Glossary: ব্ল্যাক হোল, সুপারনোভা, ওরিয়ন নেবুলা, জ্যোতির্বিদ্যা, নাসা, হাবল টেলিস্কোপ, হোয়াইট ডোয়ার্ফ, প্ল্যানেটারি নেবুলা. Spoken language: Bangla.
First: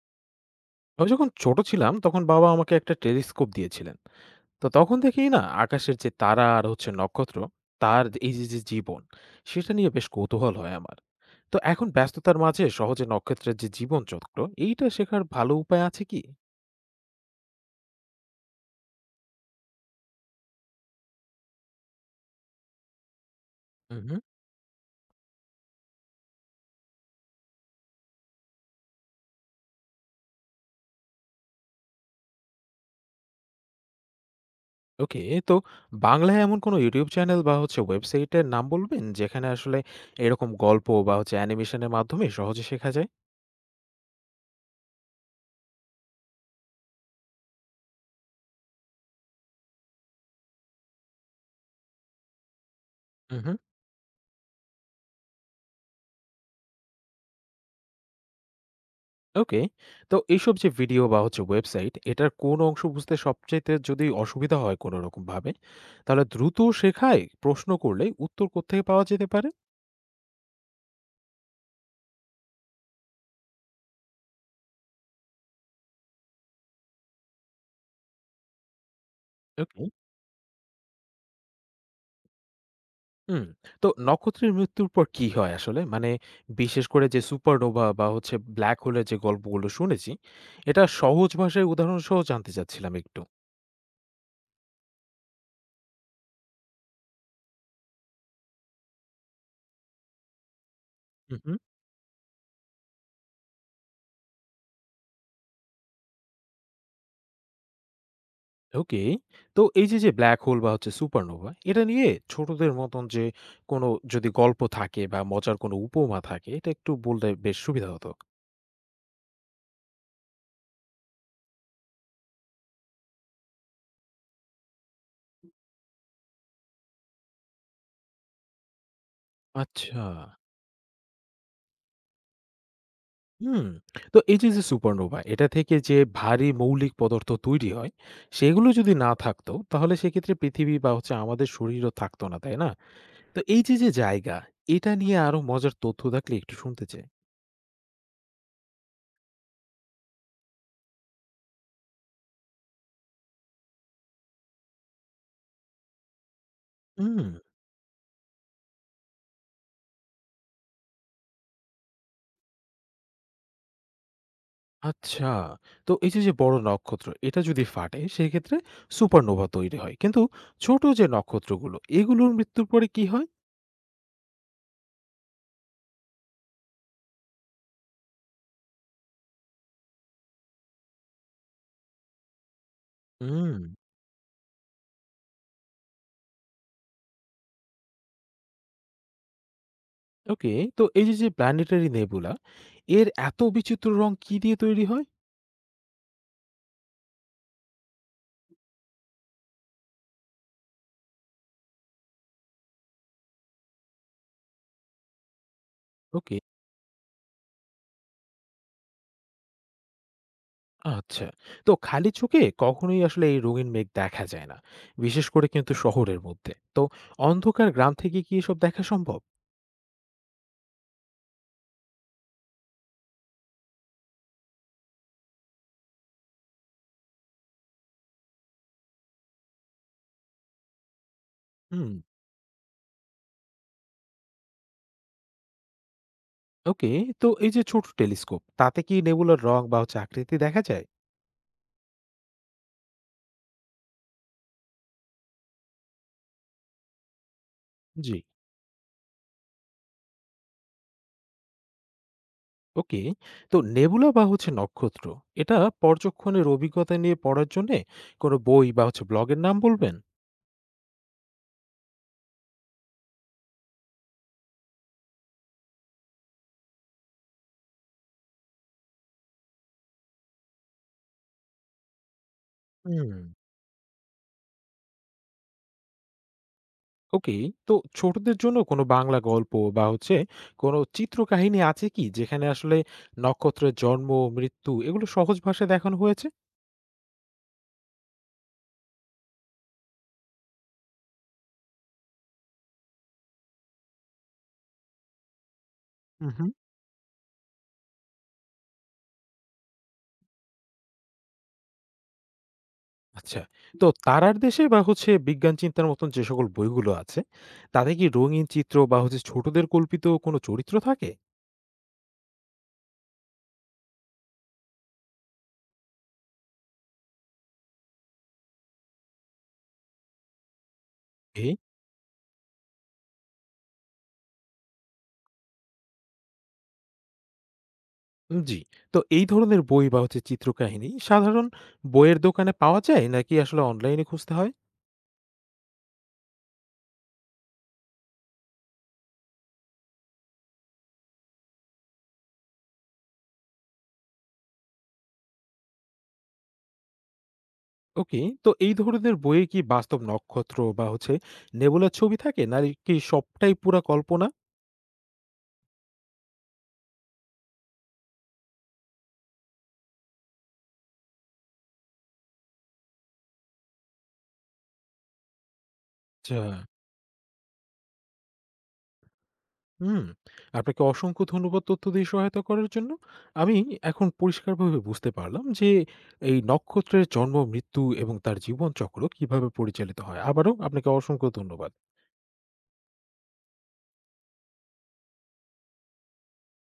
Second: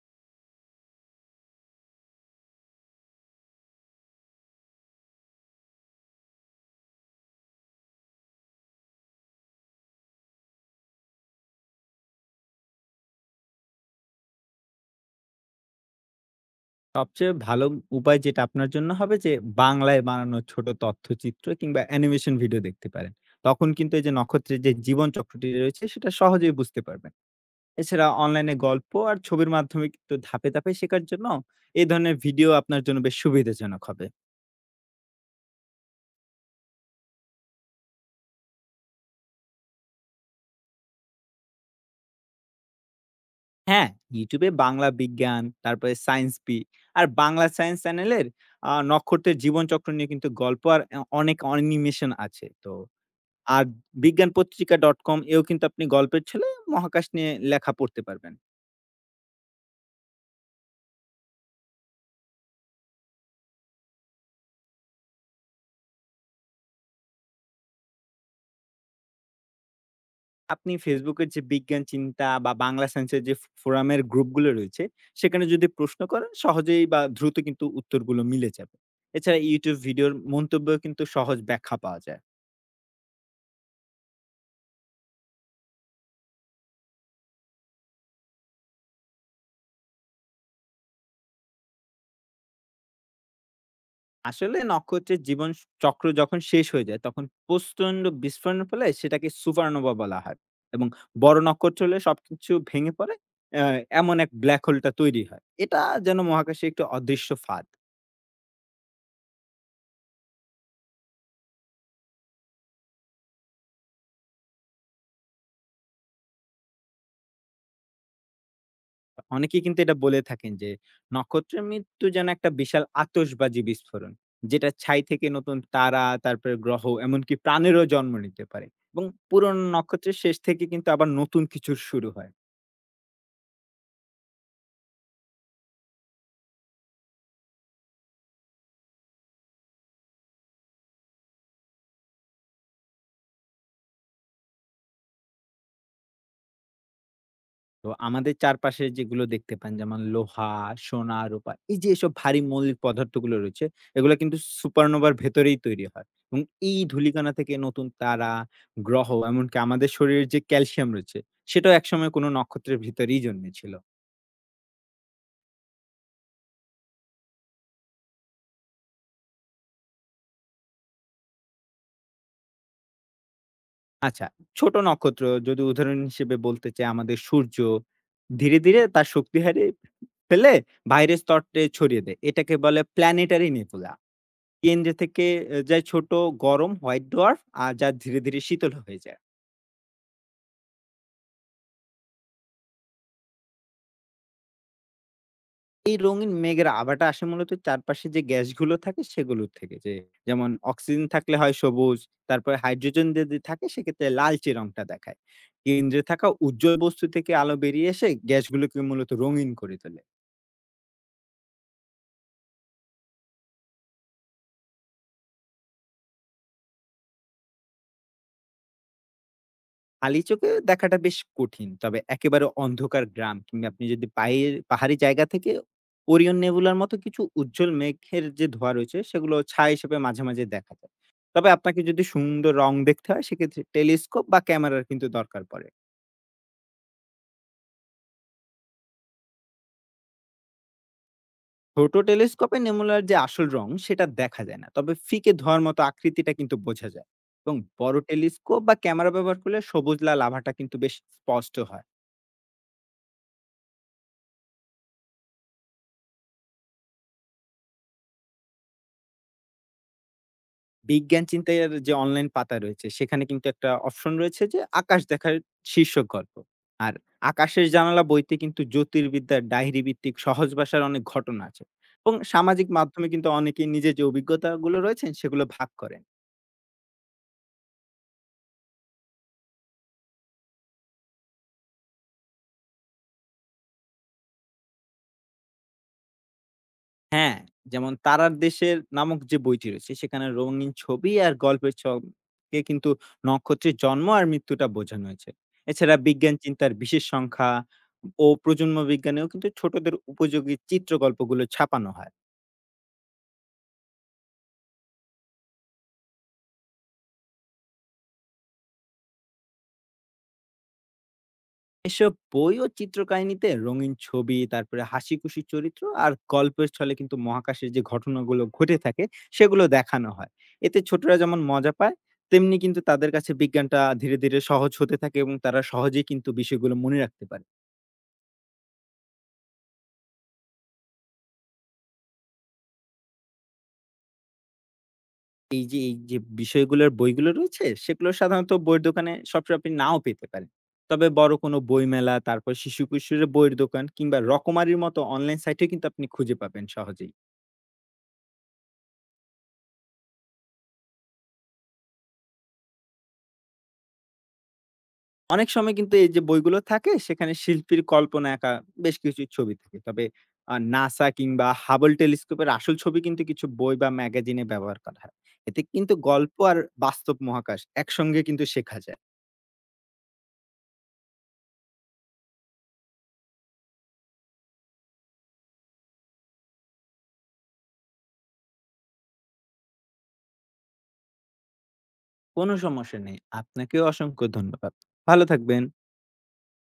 আমি যখন ছোট ছিলাম তখন বাবা আমাকে একটা টেলিস্কোপ দিয়েছিলেন। তো তখন থেকেই না আকাশের যে তারা আর হচ্ছে নক্ষত্র, তার যে জীবন সেটা নিয়ে বেশ কৌতূহল হয় আমার। তো এখন ব্যস্ততার মাঝে সহজে নক্ষত্রের যে জীবনচক্র এইটা শেখার ভালো উপায় আছে কি? সবচেয়ে ভালো উপায় যেটা আপনার জন্য হবে যে বাংলায় বানানো ছোট তথ্যচিত্র কিংবা অ্যানিমেশন ভিডিও দেখতে পারেন। তখন কিন্তু এই যে উহু, নক্ষত্রের যে জীবন চক্রটি রয়েছে সেটা সহজেই বুঝতে পারবেন। এছাড়া অনলাইনে গল্প আর ছবির মাধ্যমে কিন্তু ধাপে ধাপে শেখার জন্য এই ধরনের ভিডিও আপনার জন্য বেশ সুবিধাজনক হবে। ওকে। তো বাংলায় এমন কোনো YouTube চ্যানেল বা হচ্ছে ওয়েবসাইটের নাম বলবেন যেখানে আসলে এরকম গল্প বা হচ্ছে অ্যানিমেশনের মাধ্যমে সহজে শেখা যায়? হ্যাঁ, ইউটিউবে বাংলা বিজ্ঞান, তারপরে science P R Bangla science চ্যানেলের নক্ষত্রের জীবনচক্র নিয়ে কিন্তু গল্প আর অনেক অ্যানিমেশন আছে। তো উহু। আর বিজ্ঞানপত্রিকা.com এও কিন্তু আপনি গল্পের ছলে মহাকাশ নিয়ে লেখা পড়তে পারবেন। ওকে। তো এইসব যে ভিডিও বা হচ্ছে ওয়েবসাইট, এটার কোন অংশ বুঝতে সবচাইতে যদি অসুবিধা হয় কোনরকমভাবে, তাহলে দ্রুত শেখায় প্রশ্ন করলে উত্তর কোত্থেকে পাওয়া যেতে পারে? আপনি Facebook এর যে বিজ্ঞান চিন্তা বা বাংলা সায়েন্সের যে ফোরামের গ্রুপগুলো রয়েছে, সেখানে যদি প্রশ্ন করেন সহজেই বা দ্রুত কিন্তু উত্তরগুলো মিলে যাবে। এছাড়া YouTube ওকে। ভিডিওর মন্তব্যেও কিন্তু সহজ ব্যাখ্যা পাওয়া যায়। হুম। তো নক্ষত্রের মৃত্যুর পর কি হয় আসলে? মানে বিশেষ করে যে সুপারনোভা বা হচ্ছে ব্ল্যাক হোলের যে গল্পগুলো শুনেছি, এটা সহজ ভাষায় উদাহরণ সহ জানতে চাচ্ছিলাম একটু। আসলে নক্ষত্রের জীবন চক্র যখন শেষ হয়ে যায় তখন প্রচন্ড বিস্ফোরণের ফলে সেটাকে সুপারনোভা বলা হয়, এবং বড় নক্ষত্র হলে সবকিছু ভেঙে পড়ে। এমন এক ব্ল্যাক হোলটা তৈরি হয়, এটা যেন মহাকাশে একটু অদৃশ্য ফাঁদ। ওকে। তো যে ব্লাক হোল বা হচ্ছে সুপারনোভা, এটা নিয়ে ছোটদের মতন যে কোনো যদি গল্প থাকে বা মজার কোনো উপমা থাকে, এটা একটু বললে বেশ সুবিধা হতো। অনেকেই কিন্তু এটা বলে থাকেন যে নক্ষত্রের মৃত্যু যেন একটা বিশাল আতশবাজি বিস্ফোরণ, যেটা ছাই থেকে নতুন তারা, তারপরে গ্রহ, এমনকি প্রাণেরও জন্ম নিতে পারে, এবং পুরনো আচ্ছা। নক্ষত্রের শেষ থেকে কিন্তু আবার নতুন কিছুর শুরু হয়। হুম। তো যে সুপারনোভা, এটা থেকে যে ভারী মৌলিক পদার্থ তৈরি হয়, সেগুলো যদি না থাকতো, তাহলে সেক্ষেত্রে পৃথিবী বা হচ্ছে আমাদের শরীরও থাকতো না, তাই না? তো যে জায়গা, এটা নিয়ে আরো মজার তথ্য থাকলে একটু শুনতে চাই। তো আমাদের চারপাশে যেগুলো দেখতে পান, যেমন লোহা, সোনা, রূপা, এই যে এসব ভারী মৌলিক পদার্থগুলো রয়েছে, এগুলো কিন্তু সুপারনোভার ভেতরেই তৈরি হয়, এবং এই হুম। ধূলিকণা থেকে নতুন তারা, গ্রহ, এমনকি আমাদের শরীরের যে ক্যালসিয়াম রয়েছে সেটাও একসময় কোনো নক্ষত্রের ভিতরেই জন্মেছিল। আচ্ছা। তো যে বড় নক্ষত্র এটা যদি ফাটে সেক্ষেত্রে সুপারনোভা তৈরি হয়। কিন্তু ছোট যে নক্ষত্রগুলো এগুলোর মৃত্যুর পরে কি হয়? আচ্ছা, ছোট নক্ষত্র যদি উদাহরণ হিসেবে বলতে চাই, আমাদের সূর্য ধীরে, ধীরে তার শক্তি হারিয়ে ফেলে, বাইরের স্তরে ছড়িয়ে দেয়। এটাকে বলে প্ল্যানেটারি হুম। নেবুলা। কেন্দ্রে থেকে এ যায় ছোট গরম হোয়াইট ডোয়ার্ফ, আর যা ধীরে, ধীরে শীতল হয়ে যায়। ওকে। তো যে প্ল্যানেটারি নেবুলা এর এত বিচিত্র রং কি দিয়ে তৈরি হয়? এই রঙিন মেঘের আভাটা আসে মূলত চারপাশে যে গ্যাসগুলো থাকে সেগুলোর থেকে। যেমন অক্সিজেন থাকলে হয় সবুজ, তারপরে হাইড্রোজেন যদি থাকে সেক্ষেত্রে লালচে রংটা দেখায়। কেন্দ্রে থাকা ওকে। উজ্জ্বল বস্তু থেকে আলো বেরিয়ে এসে গ্যাসগুলোকে মূলত রঙিন করে তোলে। আচ্ছা। তো খালি চোখে কখনোই আসলে এই রঙিন মেঘ দেখা যায় না। বিশেষ করে কিন্তু শহরের মধ্যে। তো অন্ধকার গ্রাম থেকে কি এসব দেখা সম্ভব? খালি চোখে দেখাটা বেশ কঠিন। তবে একেবারে অন্ধকার গ্রাম কিংবা আপনি যদি পায়ের পাহাড়ি জায়গা থেকে ওরিয়ন নেবুলার মতো কিছু উজ্জ্বল মেঘের যে ধোঁয়া রয়েছে, সেগুলো ছায়া হিসেবে মাঝে, মাঝে দেখা যায়। তবে আপনাকে হুম। যদি সুন্দর রং দেখতে হয় সেক্ষেত্রে টেলিস্কোপ বা ক্যামেরার কিন্তু দরকার পড়ে। ওকে। তো এই যে ছোট টেলিস্কোপ তাতে কি নেবুলার রং বা হচ্ছে আকৃতি দেখা যায়? ছোট টেলিস্কোপে নেমুলার যে আসল রং সেটা দেখা যায় না। তবে ফিকে ধোঁয়ার মতো আকৃতিটা কিন্তু বোঝা যায়, এবং বড় জি। টেলিস্কোপ বা ক্যামেরা ব্যবহার করলে সবুজ লাল আভাটা কিন্তু বেশ স্পষ্ট হয়। ওকে। তো নেবুলা বা হচ্ছে নক্ষত্র এটা পর্যক্ষণের অভিজ্ঞতা নিয়ে পড়ার জন্য কোনো বই বা হচ্ছে ব্লগের নাম বলবেন। বিজ্ঞান চিন্তায়ের যে অনলাইন পাতা রয়েছে, সেখানে কিন্তু একটা অপশন রয়েছে যে আকাশ দেখার শীর্ষক গল্প। আর আকাশের জানালা বইতে কিন্তু জ্যোতির্বিদ্যার ডায়েরি ভিত্তিক সহজ ভাষার অনেক ঘটনা আছে। এবং সামাজিক মাধ্যমে হুম। কিন্তু অনেকেই নিজের যে অভিজ্ঞতাগুলো রয়েছেন সেগুলো ভাগ করেন। ওকে। তো ছোটদের জন্য কোনো বাংলা গল্প বা হচ্ছে কোনো চিত্রকাহিনী আছে কি যেখানে আসলে নক্ষত্রের জন্ম, মৃত্যু এগুলো সহজ ভাষায় দেখানো হয়েছে? হ্যাঁ, যেমন 'তারার দেশের' নামক যে বইটি রয়েছে সেখানে রঙিন ছবি আর গল্পের ছকে কিন্তু নক্ষত্রের জন্ম আর মৃত্যুটা বোঝানো হয়েছে। এছাড়া উম বিজ্ঞান হুম। চিন্তার বিশেষ সংখ্যা ও প্রজন্ম বিজ্ঞানেও কিন্তু ছোটদের উপযোগী চিত্রকল্পগুলো ছাপানো হয়। আচ্ছা। তো তারার দেশে বা হচ্ছে বিজ্ঞান চিন্তার মতন যে সকল বইগুলো আছে তাতে কি রঙিন চিত্র বা হচ্ছে ছোটদের কল্পিত কোনো চরিত্র থাকে? এসব বই ও চিত্রকাহিনীতে রঙিন ছবি, তারপরে হাসিখুশি চরিত্র আর গল্পের ছলে কিন্তু মহাকাশের যে ঘটনাগুলো ঘটে থাকে সেগুলো দেখানো হয়। এতে ছোটরা যেমন মজা পায়, তেমনি কিন্তু তাদের কাছে বিজ্ঞানটা ধীরে, ধীরে সহজ হতে থাকে, এবং তারা সহজেই কিন্তু বিষয়গুলো মনে রাখতে পারে। উম জি। তো এই ধরনের বই বা হচ্ছে চিত্রকাহিনী সাধারণ বইয়ের দোকানে পাওয়া যায় নাকি আসলে অনলাইনে খুঁজতে হয়? এই যে বিষয়গুলোর বইগুলো রয়েছে সেগুলো সাধারণত বইয়ের দোকানে সবসময় আপনি নাও পেতে পারেন। তবে বড় কোনো বইমেলা, তারপর শিশু কিশোরের বইয়ের দোকান কিংবা রকমারির মতো অনলাইন সাইটেও কিন্তু আপনি খুঁজে পাবেন সহজেই। ওকে। তো এই ধরনের বইয়ে কি বাস্তব নক্ষত্র বা হচ্ছে নেবুলার ছবি থাকে নাকি সবটাই পুরা কল্পনা? অনেক সময় কিন্তু এই যে বইগুলো থাকে সেখানে শিল্পীর কল্পনা একা বেশ কিছু ছবি থাকে। তবে নাসা কিংবা হাবল টেলিস্কোপের আসল ছবি কিন্তু কিছু বই বা ম্যাগাজিনে ব্যবহার করা হয়। এতে কিন্তু গল্প আচ্ছা। আর বাস্তব মহাকাশ একসঙ্গে কিন্তু শেখা যায়। হুম। আপনাকে অসংখ্য ধন্যবাদ তথ্য দিয়ে সহায়তা করার জন্য। আমি এখন পরিষ্কারভাবে বুঝতে পারলাম যে এই নক্ষত্রের জন্ম, মৃত্যু এবং তার জীবনচক্র কিভাবে পরিচালিত হয়। আবারও আপনাকে অসংখ্য ধন্যবাদ। কোনো সমস্যা নেই। আপনাকেও অসংখ্য ধন্যবাদ। ভালো থাকবেন।